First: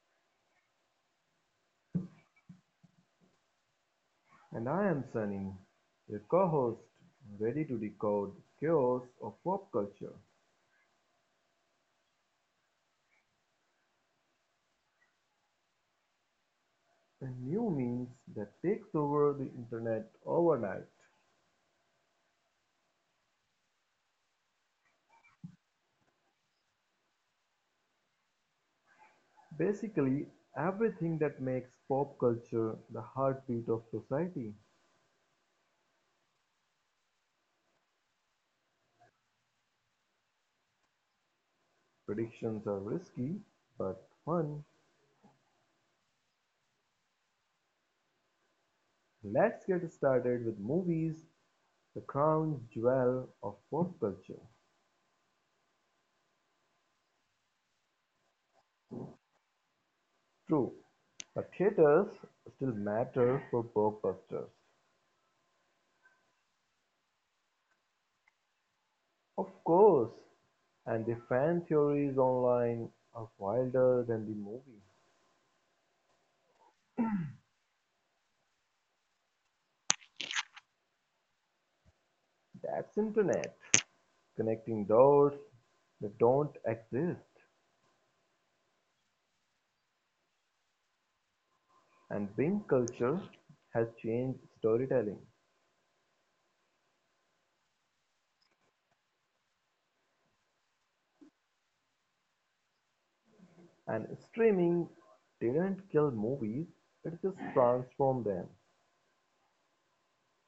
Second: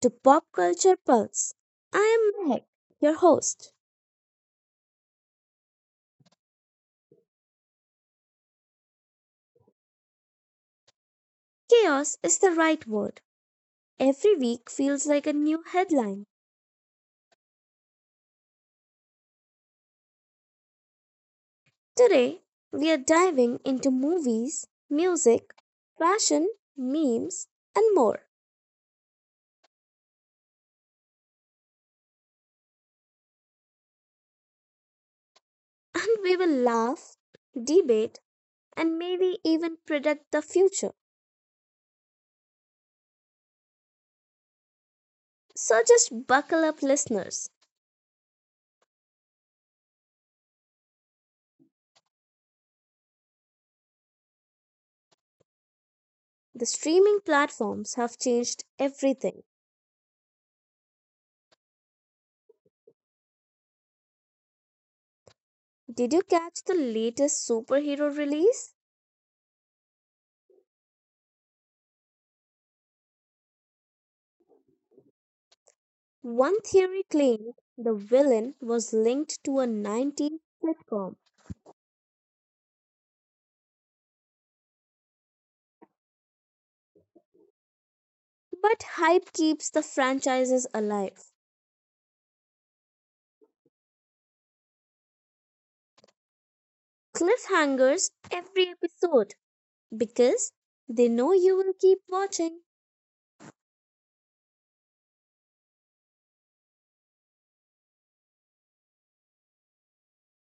to Pop Culture Pulse. I am Mehak, your host. And I am Sunny, your co-host, ready to decode the chaos of pop culture Chaos is the right word. Every week feels like a new headline. and new memes that takes over the internet overnight. Today, we are diving into movies, music, fashion, memes, and more. Basically, everything that makes pop culture the heartbeat of society. And we will laugh, debate, and maybe even predict the future. Predictions are risky, but fun. So just buckle up, listeners. Let's get started with movies, the crown jewel of pop culture. The streaming platforms have changed everything. True, but theaters still matter for blockbusters. Did you catch the latest superhero release? Of course, and the fan theories online are wilder than the movie. One theory claimed the villain was linked to a 90s sitcom, That's internet, connecting dots that don't exist. but hype keeps the franchises alive. And Bing culture has changed storytelling. Cliffhangers every episode because they know you will keep watching. And streaming didn't kill movies, it just transformed them.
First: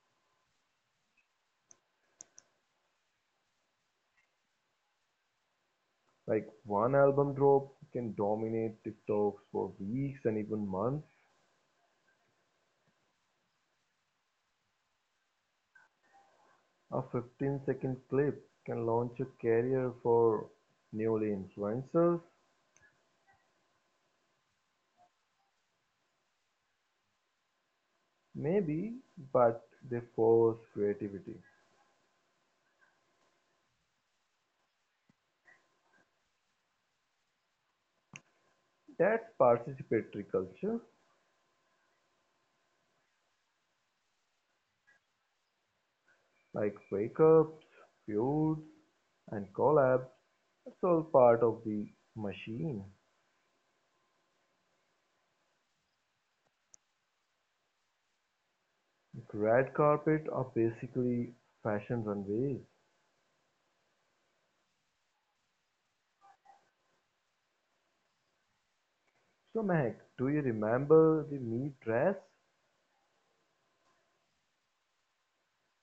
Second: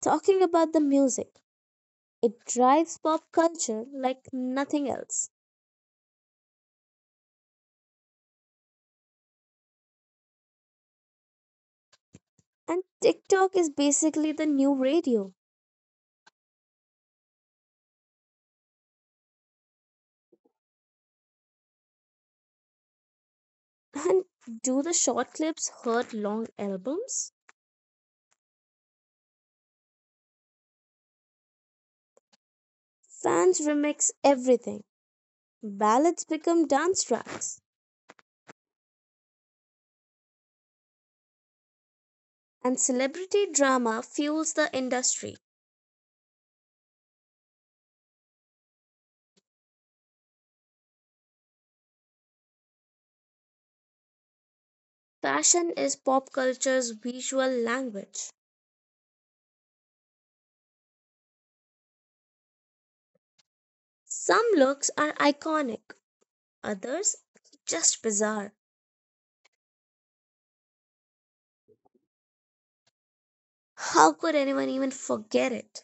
Talking about the music, it drives pop culture like nothing else. Like one album drop can dominate TikToks for weeks and even months. And TikTok is basically the new radio. A 15-second clip can launch a career for newly influencers. And do the short clips hurt long albums? Maybe, but they force creativity. Fans remix everything. Ballads become dance tracks. That's participatory culture, And celebrity drama fuels the industry. like breakups, feuds, and collabs. It's all part of the machine. Fashion is pop culture's visual language. Red carpet are basically fashion runways. Some looks are iconic, others just bizarre. So, Mac, do you remember the me dress? How could anyone even forget it?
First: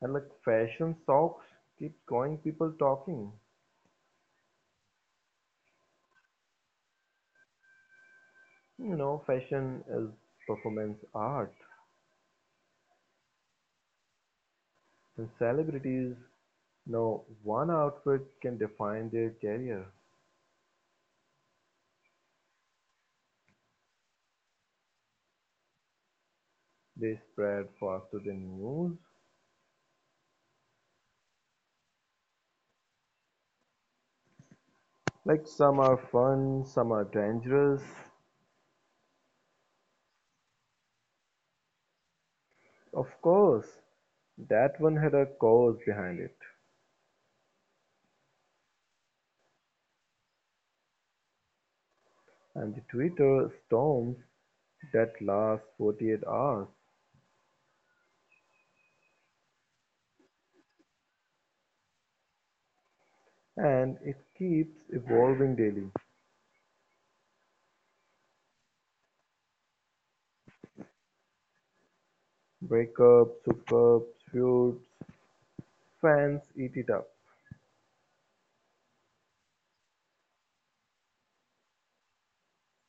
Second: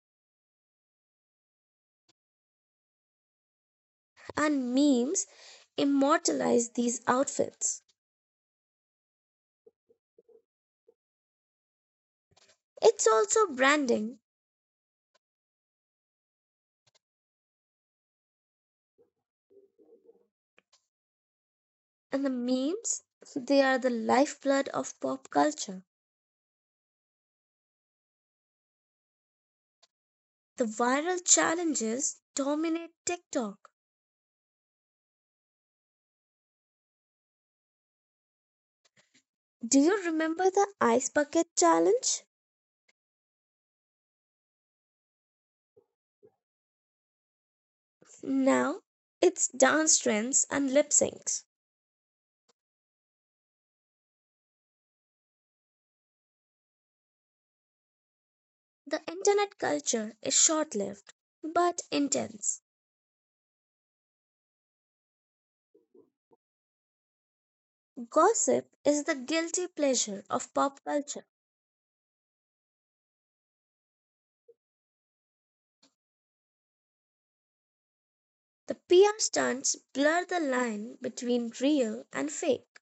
And like fashion socks keeps going, people talking. And memes immortalize these outfits. You know, fashion is performance art, It's also branding, and celebrities. No one outfit can define their career. and the memes, they are the lifeblood of pop culture. They spread faster than news. The viral challenges dominate TikTok. Like some are fun, some are dangerous. Do you remember the ice bucket challenge? Of course, that one had a cause behind it. Now it's dance trends and lip syncs. And the Twitter storms that last 48 hours The internet culture is short lived but intense. and it keeps evolving daily. Gossip is the guilty pleasure of pop culture. Breakups, hookups, feuds, fans eat it up. The PR stunts blur the line between real and fake.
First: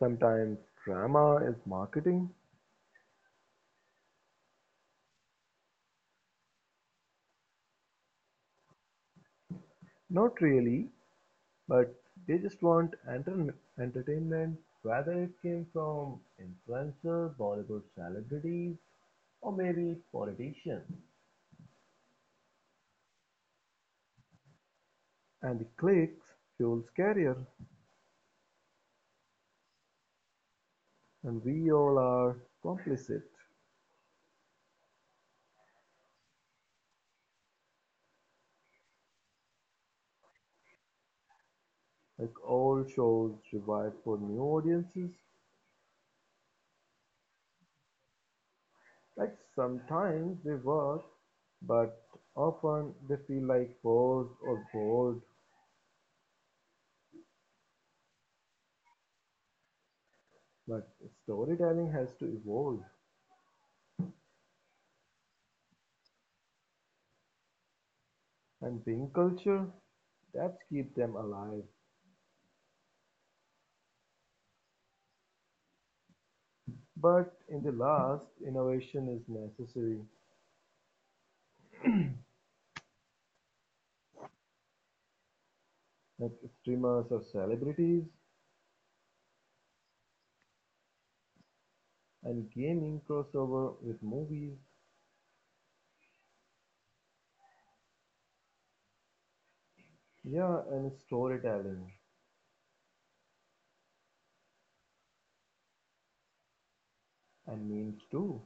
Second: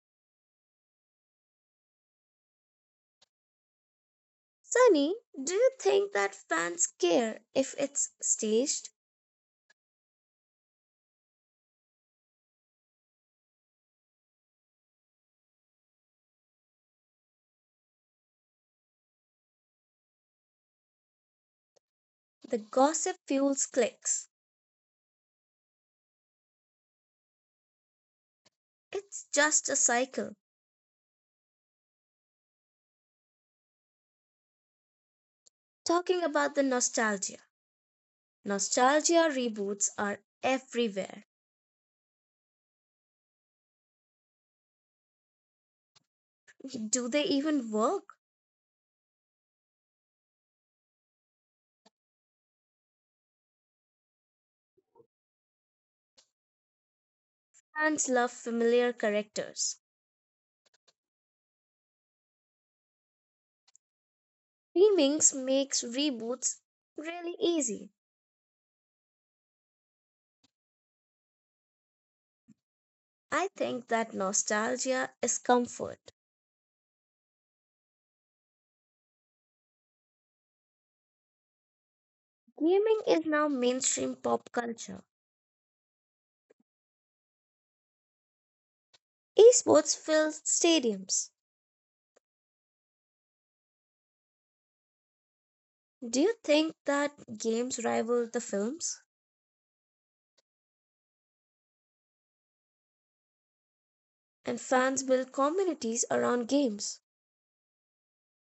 Sometimes drama is marketing. Sunny, do you think that fans care if it's staged? Not really, but they just want entertainment, whether it came from influencers, Bollywood celebrities, or maybe politicians. The gossip fuels clicks. And the clicks fuels career, It's just a cycle. and we all are complicit. Talking about the nostalgia. Nostalgia reboots are everywhere. Like all shows revived for new audiences. Do they even work? Like sometimes they work, but often they feel like forced or bored. Fans love familiar characters. But storytelling has to evolve, Remakes makes reboots really easy. and being culture, that's keep them alive. I think that nostalgia is comfort. But in the last, innovation is necessary, Gaming is now mainstream pop culture. like streamers or celebrities, Esports fill stadiums. and gaming crossover with movies, Do you think that games rival the films? yeah, and storytelling, And fans build communities around games. and memes too.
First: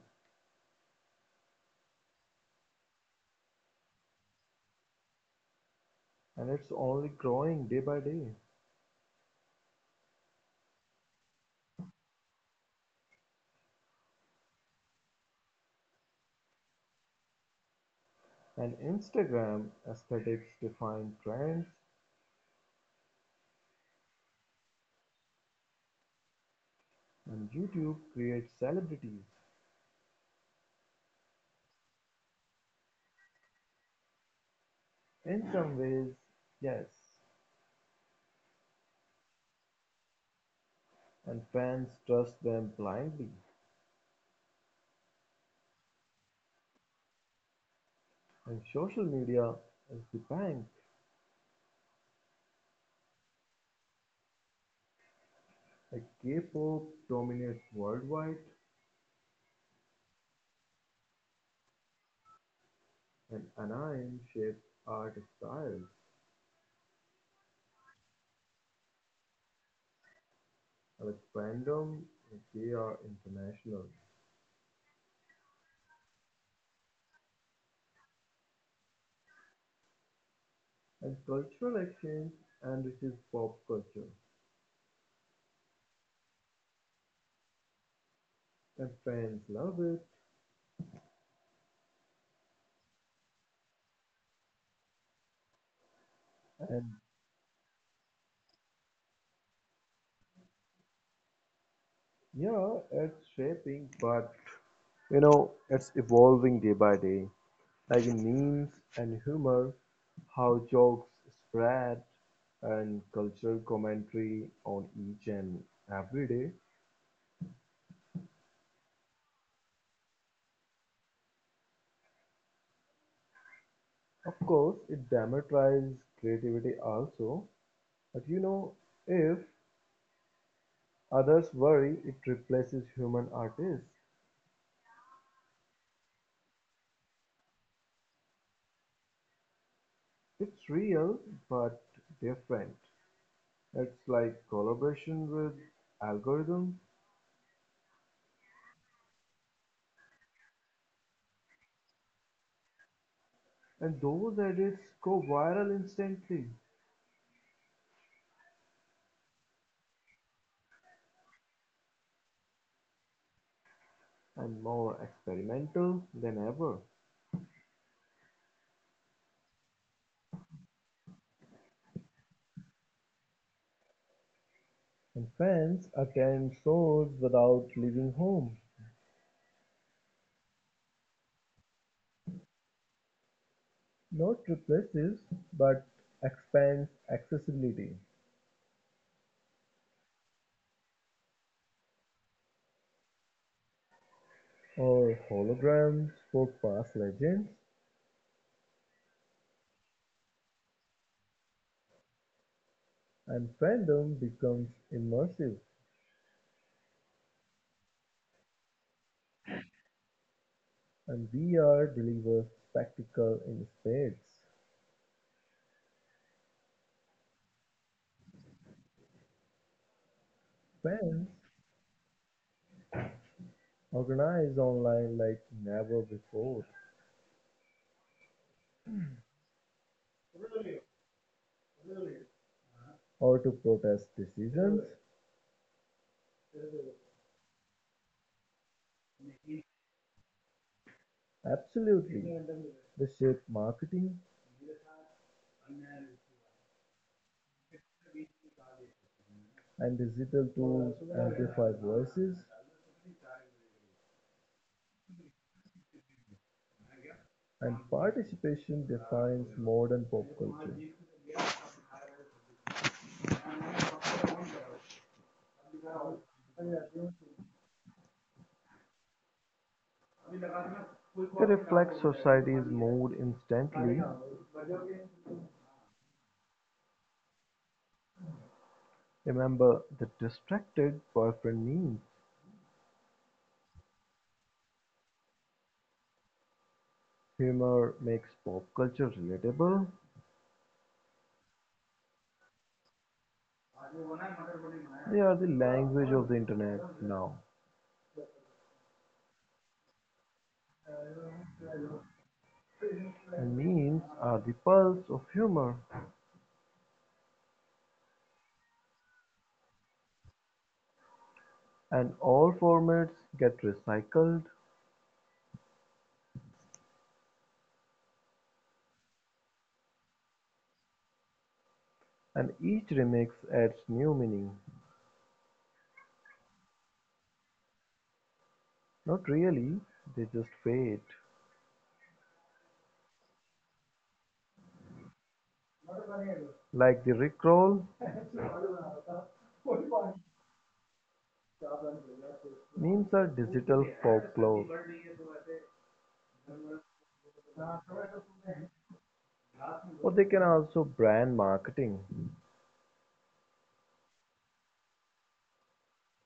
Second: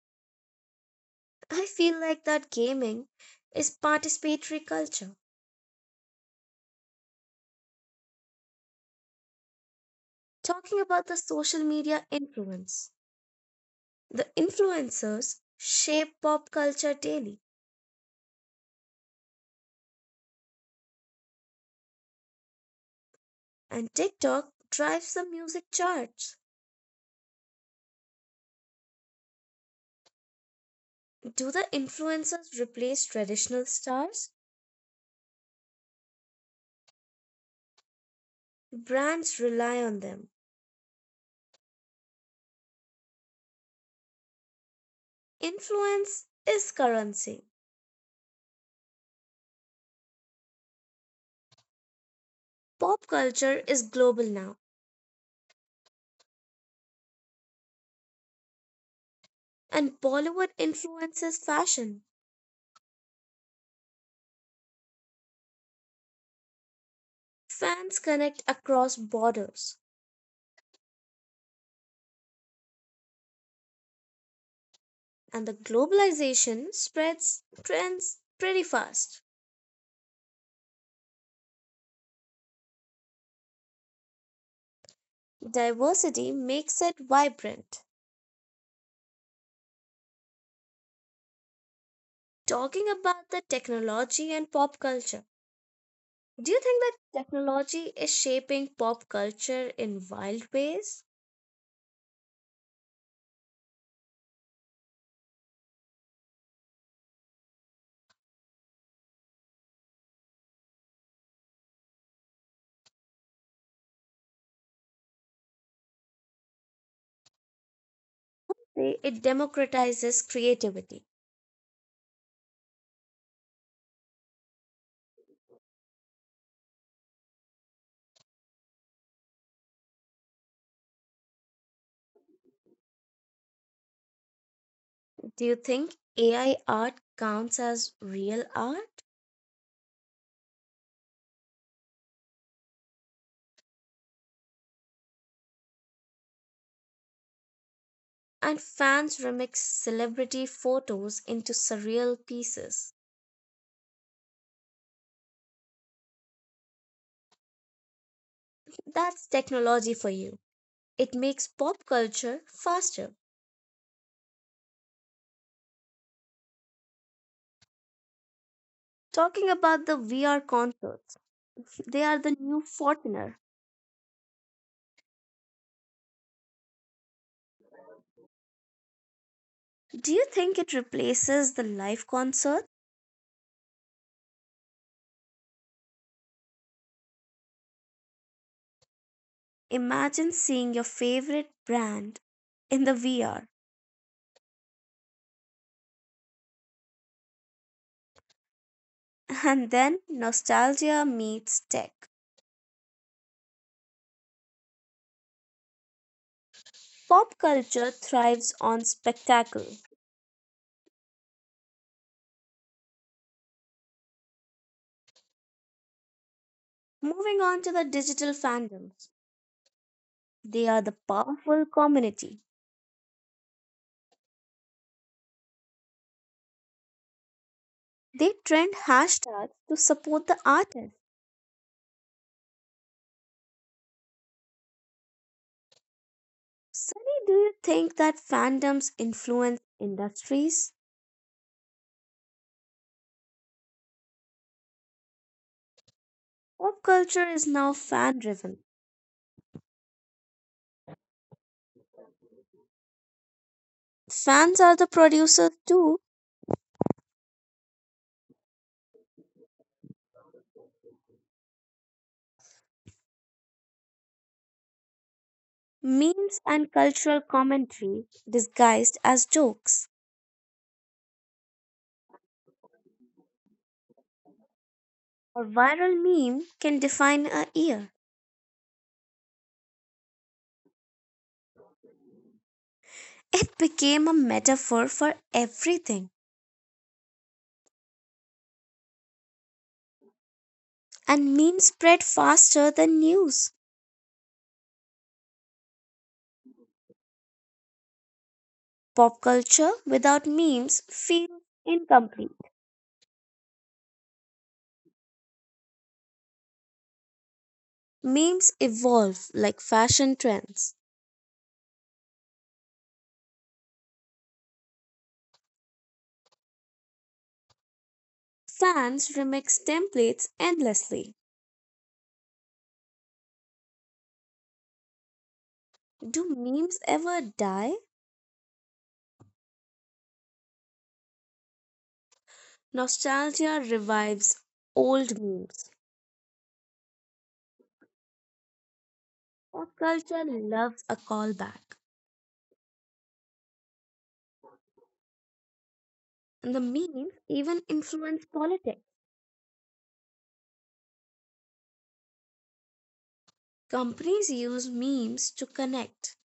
I feel like that gaming is participatory culture. And it's only growing day by day. Talking about the social media influence. The influencers shape pop culture daily, And Instagram aesthetics define trends, and TikTok drives the music charts. and YouTube creates celebrities. Do the influencers replace traditional stars? In some ways, yes, Brands rely on them. and fans trust them blindly. Influence is currency. And social media is the bank. Pop culture is global now, Like K-pop dominates worldwide, and Bollywood influences fashion. and anion-shaped art style, Fans connect across borders, fandom, they are international, and the globalization spreads trends pretty fast. and cultural exchange enriches pop culture, Diversity makes it vibrant. and fans love it, Talking about the technology and pop culture. Do you think and that technology is shaping pop culture in wild ways? yeah, it's shaping, but you know, it's evolving day by day, like in memes and humor, how jokes spread, and cultural commentary on each and every day. Say, it democratizes creativity. Of course, it democratizes creativity also, but you know, if others worry, it replaces human artists. Do you think AI art counts as real art? It's real but different. It's like collaboration with algorithms, And fans remix celebrity photos into surreal pieces. and those edits go viral instantly That's technology for you. It makes pop culture faster. and more experimental than ever. Talking about the VR concerts, they are the new Fortner. And fans attend shows without leaving home. Do you think it replaces the live concert? Not replaces, but expands accessibility. Imagine seeing your favorite brand in the VR. Or holograms for past legends. And then nostalgia meets tech. And fandom becomes immersive, Pop culture thrives on spectacle. and VR delivers spectacle in spades. Moving on to the digital fandoms, they are the Fans powerful community. organize online like never before, They trend hashtags to support the artist. or to protest decisions. Sunny, do you think that fandoms influence industries? Absolutely. They shape marketing Pop culture is now fan driven. and digital tools amplify voices. Fans are the producers too. And participation defines modern pop culture. Memes and cultural commentary disguised as jokes. It reflects society's mood instantly. A viral meme can define a year. Remember the distracted boyfriend meme. It became a metaphor for everything, Humor makes pop culture relatable. and memes spread faster than news. They are the language of the internet now, Pop culture without memes feels incomplete. and memes are the pulse of humor. Memes evolve like fashion trends. And all formats get recycled, Fans remix templates endlessly. and each remix adds new meaning. Do memes ever die? Not really, they just fade. Nostalgia revives old memes. Like the Rickroll, Pop culture loves a callback, memes are digital folklore, and the memes even influence politics. or they can also brand marketing, Companies use memes to connect,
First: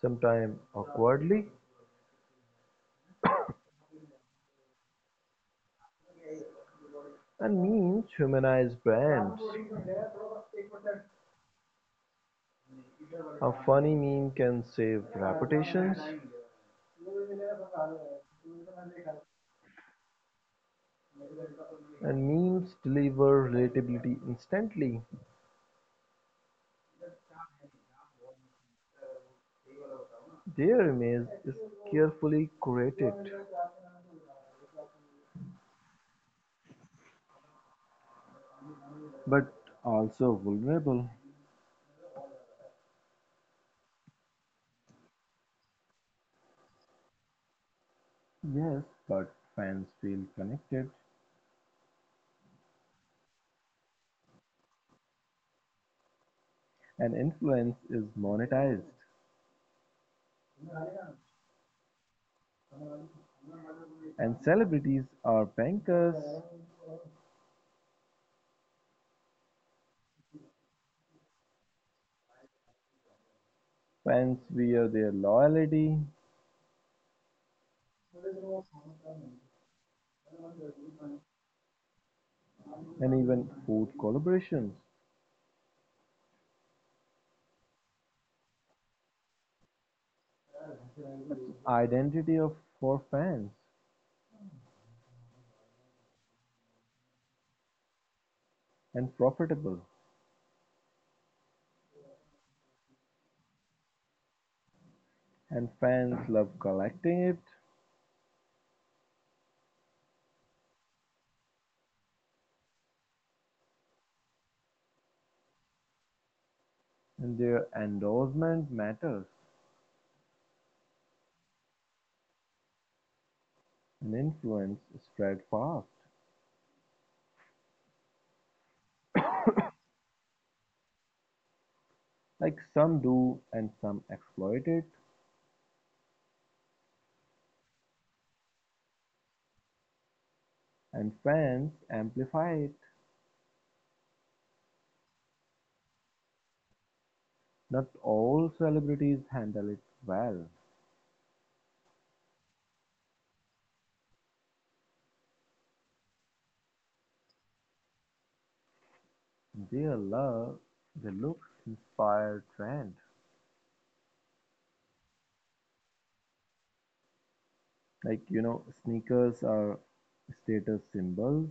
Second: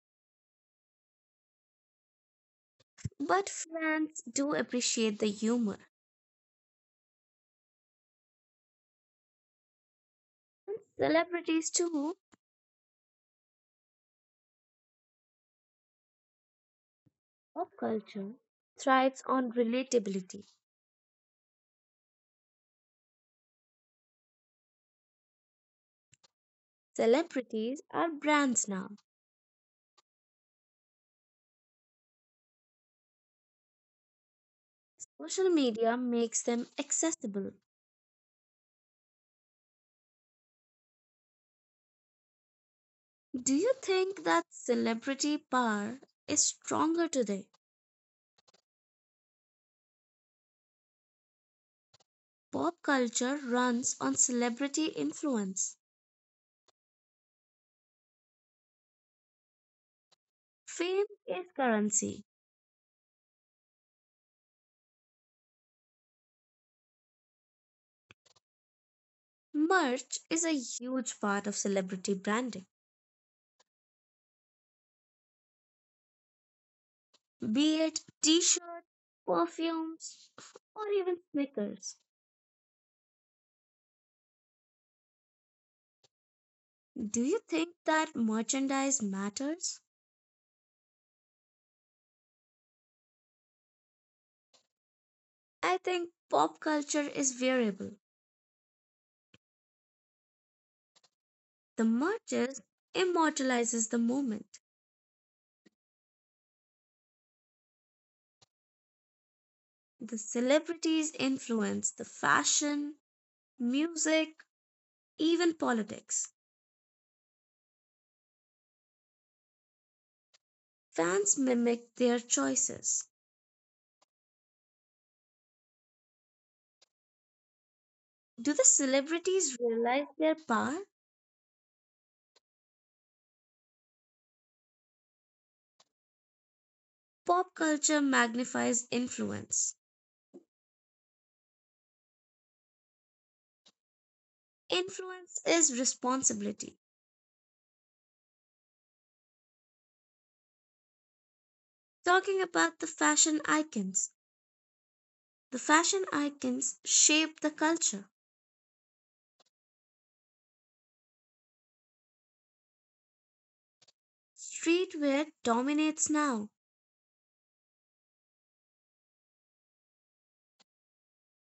sometimes awkwardly. but fans do appreciate the humor. And memes humanize brands. Celebrities, too, A funny meme can save reputations, pop culture thrives on relatability. and memes deliver relatability instantly. Celebrities are brands now. Their image is carefully curated, Social media makes them accessible. but also vulnerable. Do you think that celebrity power is stronger today? Yes, but fans feel connected, Pop culture runs on celebrity influence. and influence is monetized. Fame is currency. And celebrities are bankers. Merch is a huge part of celebrity branding, Fans wear their loyalty, be it t shirts, perfumes, or even sneakers. and even food collaborations. Do you think that merchandise matters? Identity of for fans I think pop culture is variable. and profitable, The merches immortalizes the moment. and fans love collecting it, The celebrities influence the fashion, music, even politics. and their endorsement matters, Fans mimic their choices. and influence spread fast. Do the celebrities realize their power? Like some do, and some exploit it, Pop culture magnifies influence. and fans amplify it. Influence is responsibility. Not all celebrities handle it well. Talking about the fashion icons shape the culture. They love the looks, inspired trend. Streetwear dominates now. Like you know, sneakers are status symbols.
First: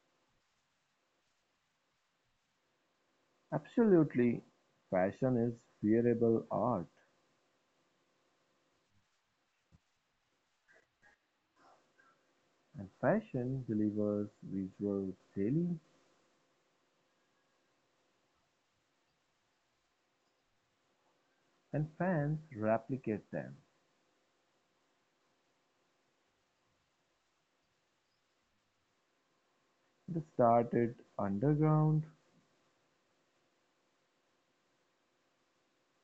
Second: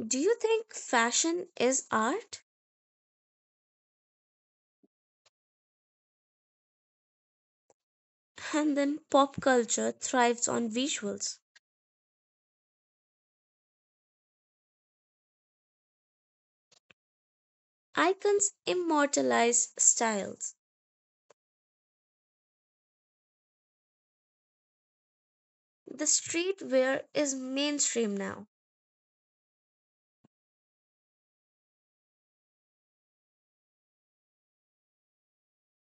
Do you think fashion is art? Absolutely, fashion is wearable art, And then pop culture thrives on visuals. and fashion delivers visuals daily, Icons immortalize styles. and fans replicate them. The streetwear is mainstream now. It started underground,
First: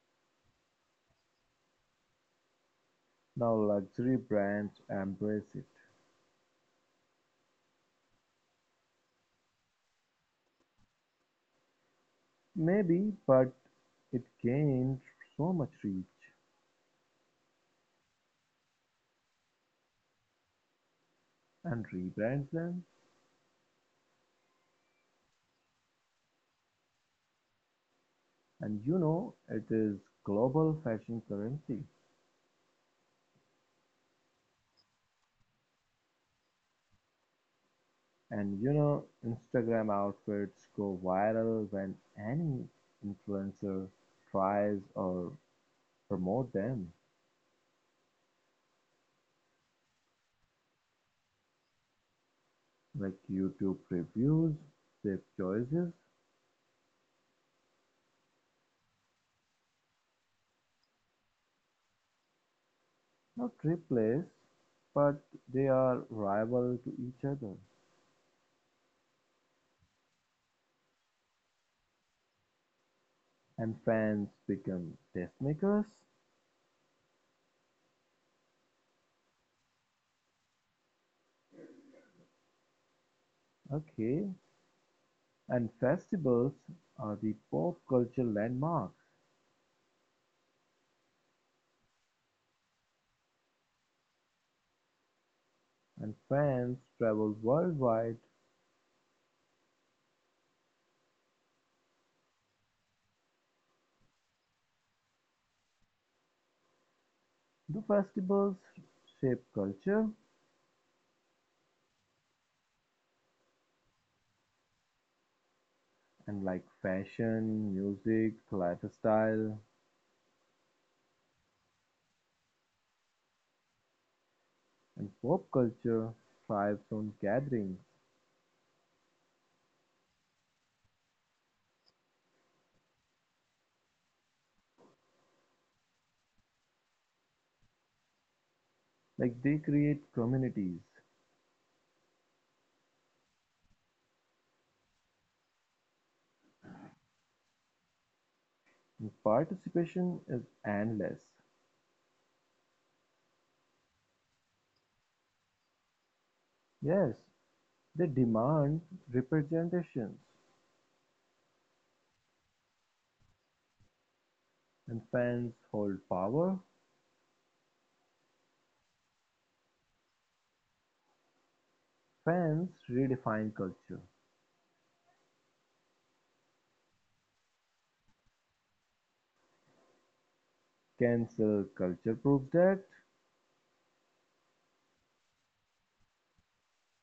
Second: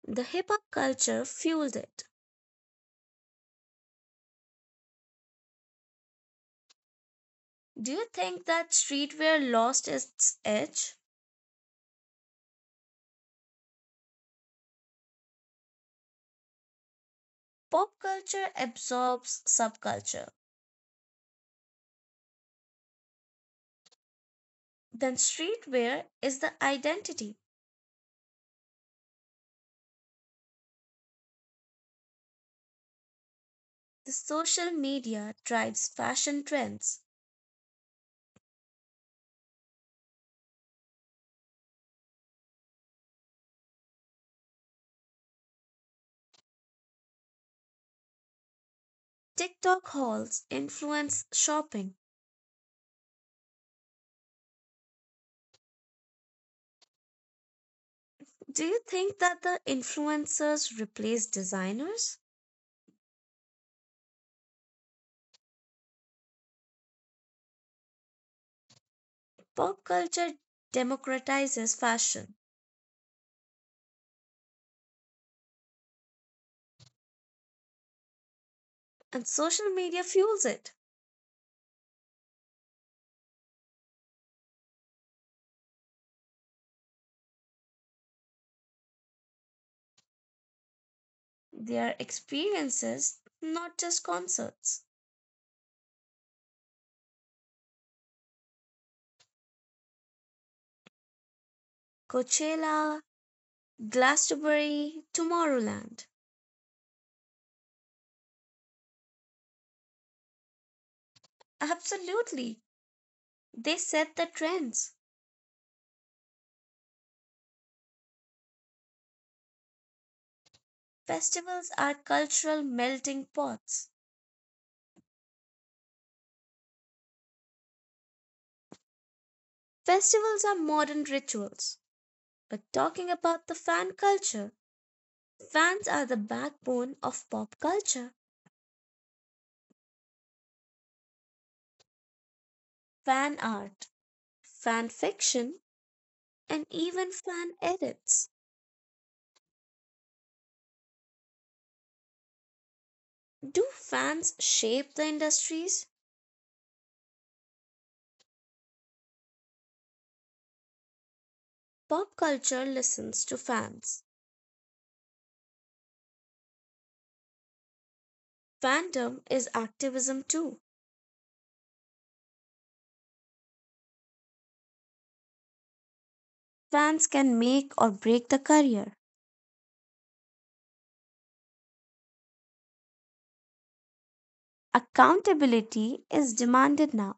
The hip hop culture fueled it. now luxury brands embrace it. Do you think that streetwear lost its edge? Maybe, but it gained so much reach Pop culture absorbs subculture. and rebrands them. Then streetwear is the identity. And you know, it is global fashion currency. The social media drives fashion trends. And you know, Instagram outfits go viral when any influencer tries or promote them. TikTok hauls influence shopping. Like YouTube reviews, safe choices, Do you think that the influencers replace designers? not replace, but they are rival to each other. Pop culture democratizes fashion, And fans become tastemakers. and social media fuels it. Okay. And festivals are the pop culture landmarks. They are experiences, not just concerts. And fans travel worldwide. Coachella, Glastonbury, Tomorrowland. Do festivals shape culture? Absolutely. They set the trends. And like fashion, music, lifestyle, Festivals are cultural melting pots. and pop culture thrives on gatherings. Festivals are modern rituals. But talking about the fan culture, fans are the backbone of pop culture. Like they create communities, Fan art, fan fiction, and even fan edits. and participation is endless. Do fans shape the industries? Yes, they demand representations, Pop culture listens to fans. and fans hold power. Fandom is activism too. Fans redefine culture. Fans can make or break the career. Cancel culture proves that, Accountability is demanded now.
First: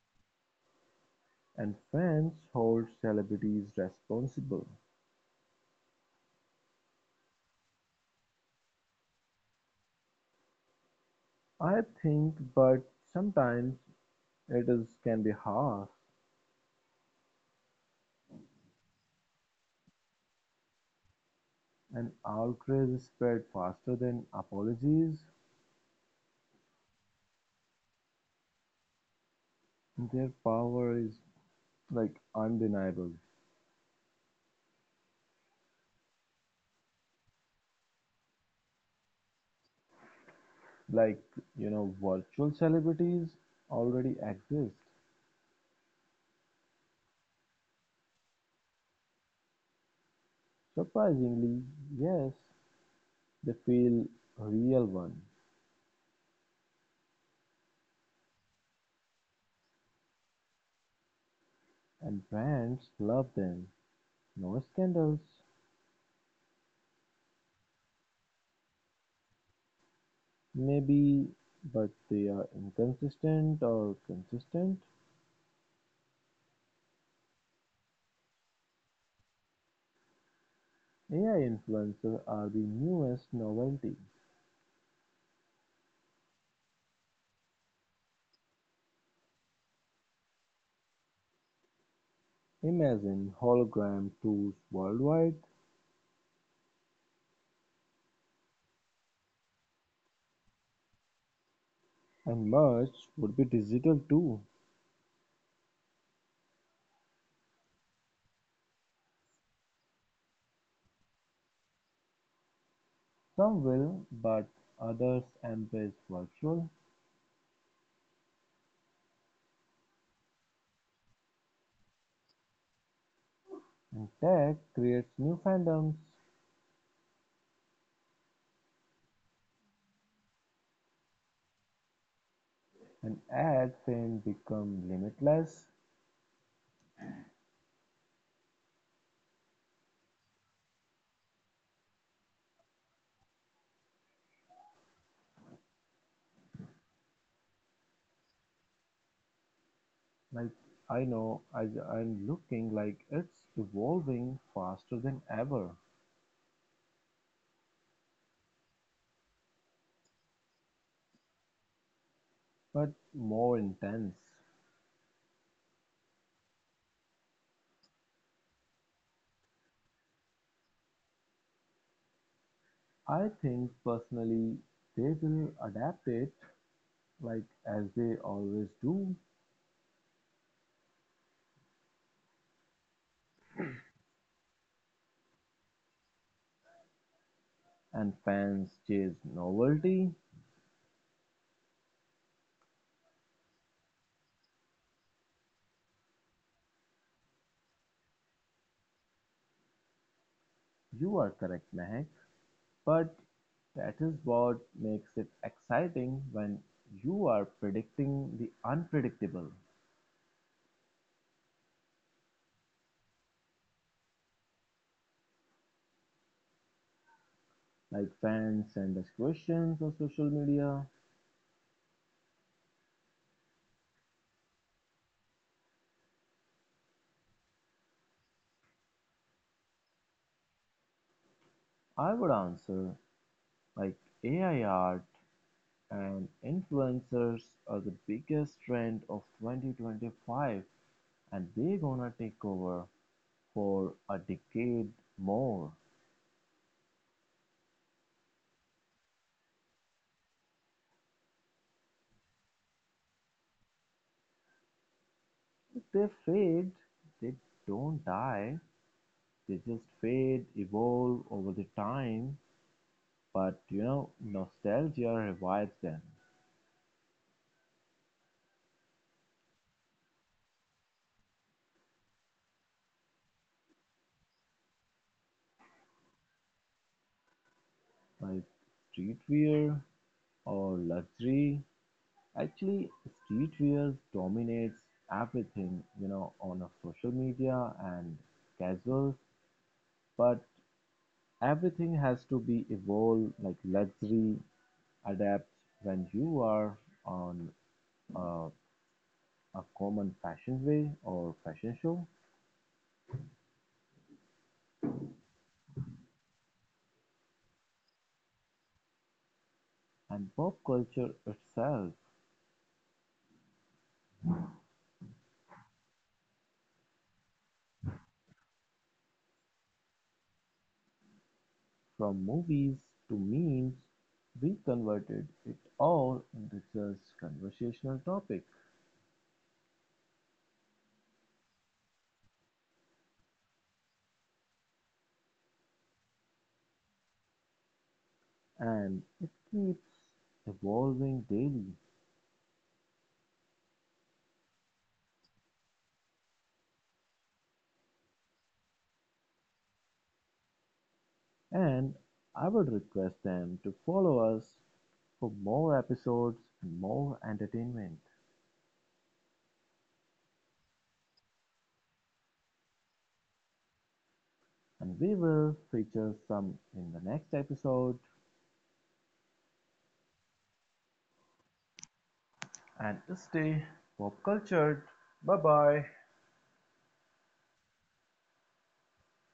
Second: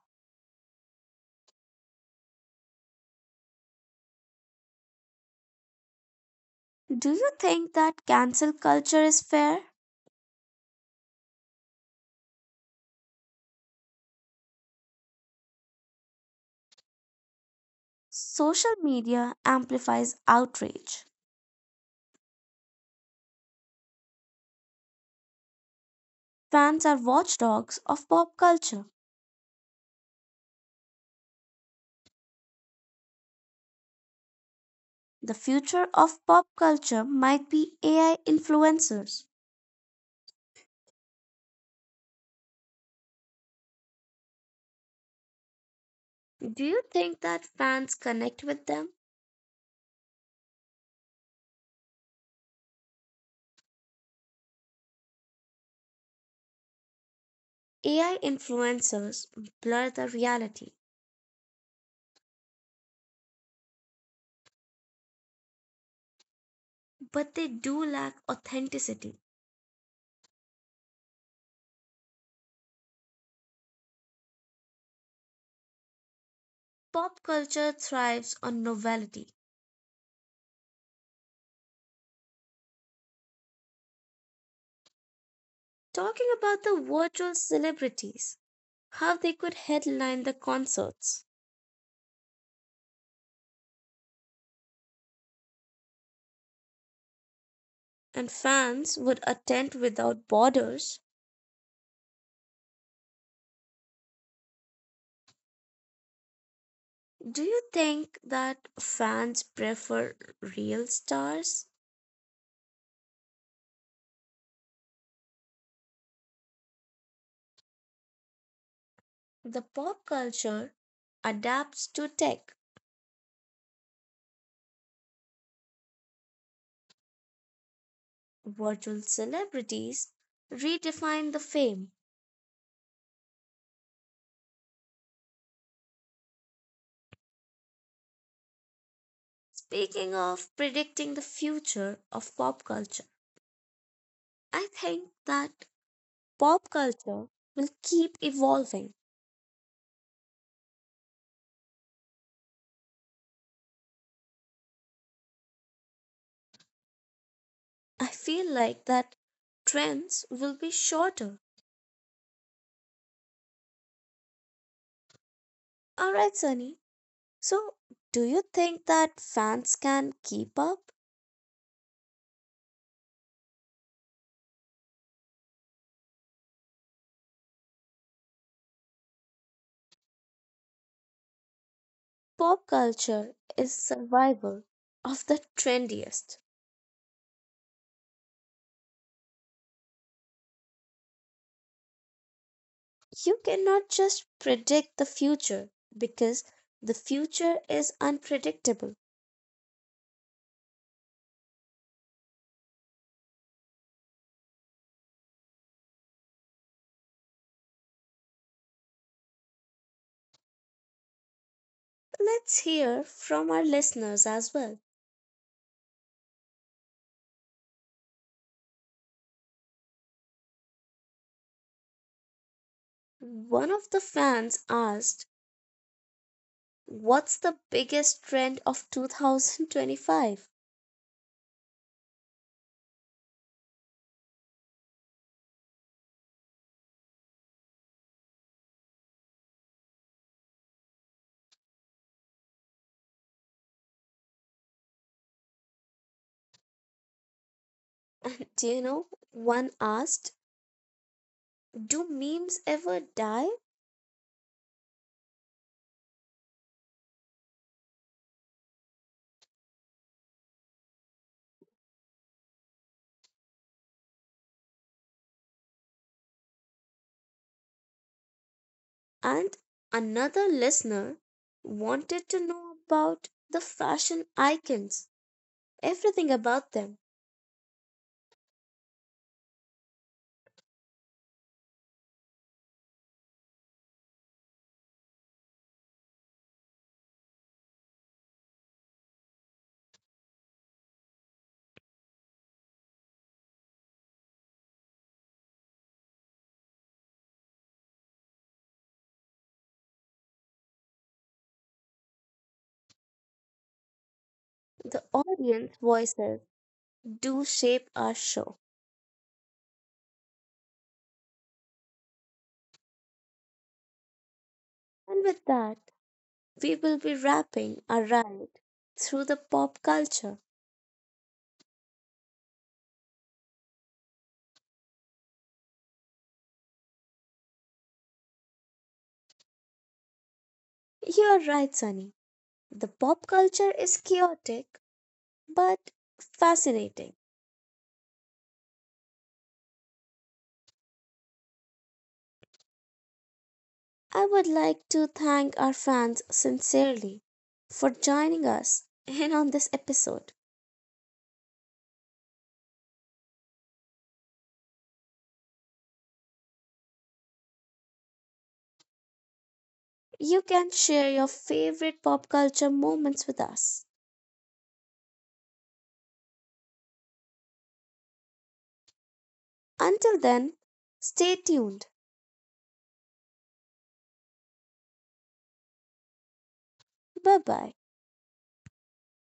and fans hold celebrities responsible. Do you think that cancel culture is fair? I think, but sometimes it is can be harsh. Social media amplifies outrage. And outrage spread faster than apologies. Fans are watchdogs of pop culture. Their power is like undeniable. The future of pop culture might be AI influencers. Like, you know, virtual celebrities already exist. Do you think that fans connect with them? Surprisingly, yes, they feel real one. AI influencers blur the reality, And brands love them. No scandals, but they do lack authenticity. maybe, but they are inconsistent or consistent. Pop culture thrives on novelty. AI influencers are the newest novelty. Talking about the virtual celebrities, how they could headline the concerts Imagine hologram tours worldwide. and fans would attend without borders. And much would be digital too. Do you think that fans prefer real stars? Some will, but others embrace virtual, The pop culture adapts to tech, and tech creates new fandoms, virtual celebrities redefine the fame. and ad fame become limitless. Speaking of predicting the future of pop culture, I think that pop culture will keep evolving. Like I know, I'm looking like it's evolving faster than ever, I feel like that trends will be shorter. but more intense. All right, Sunny. So, do you think that fans can keep up? I think personally they will adapt it like as they always do, Pop culture is survival of the trendiest. and fans chase novelty. You cannot just predict the future because the future is unpredictable. You are correct, Mehak. But that is what makes it exciting when you are predicting the unpredictable. Let's hear from our listeners as well. Like fans send us questions on social media, One of the fans asked, "What's the biggest trend of 2025?" I would answer like AI art and influencers are the biggest trend of 2025 and they're gonna take over for a decade more. Do you know? One asked, "Do memes ever die?" If they fade, they don't die, they just fade, evolve over the time, but you know, nostalgia revives them. And another listener wanted to know about the fashion icons, everything about them. Like streetwear or luxury. Actually, streetwear dominates everything, you know, on a social media and casual. But everything has to be evolved, like luxury adapts when you are on a, a common fashion way or fashion show, The audience voices do shape our show. and pop culture itself. And with that, we will be wrapping our ride through the pop culture. From movies to memes, we converted it all into just conversational topic You're right, Sunny. The pop culture is chaotic but fascinating. and it keeps evolving daily. I would like to thank our fans sincerely for joining us in on this episode. And I would request them to follow us for more episodes and more entertainment. You can share your favorite pop culture moments with us. And we will feature some in the next episode. Until then, stay tuned. And stay pop cultured. Bye bye. Bye bye.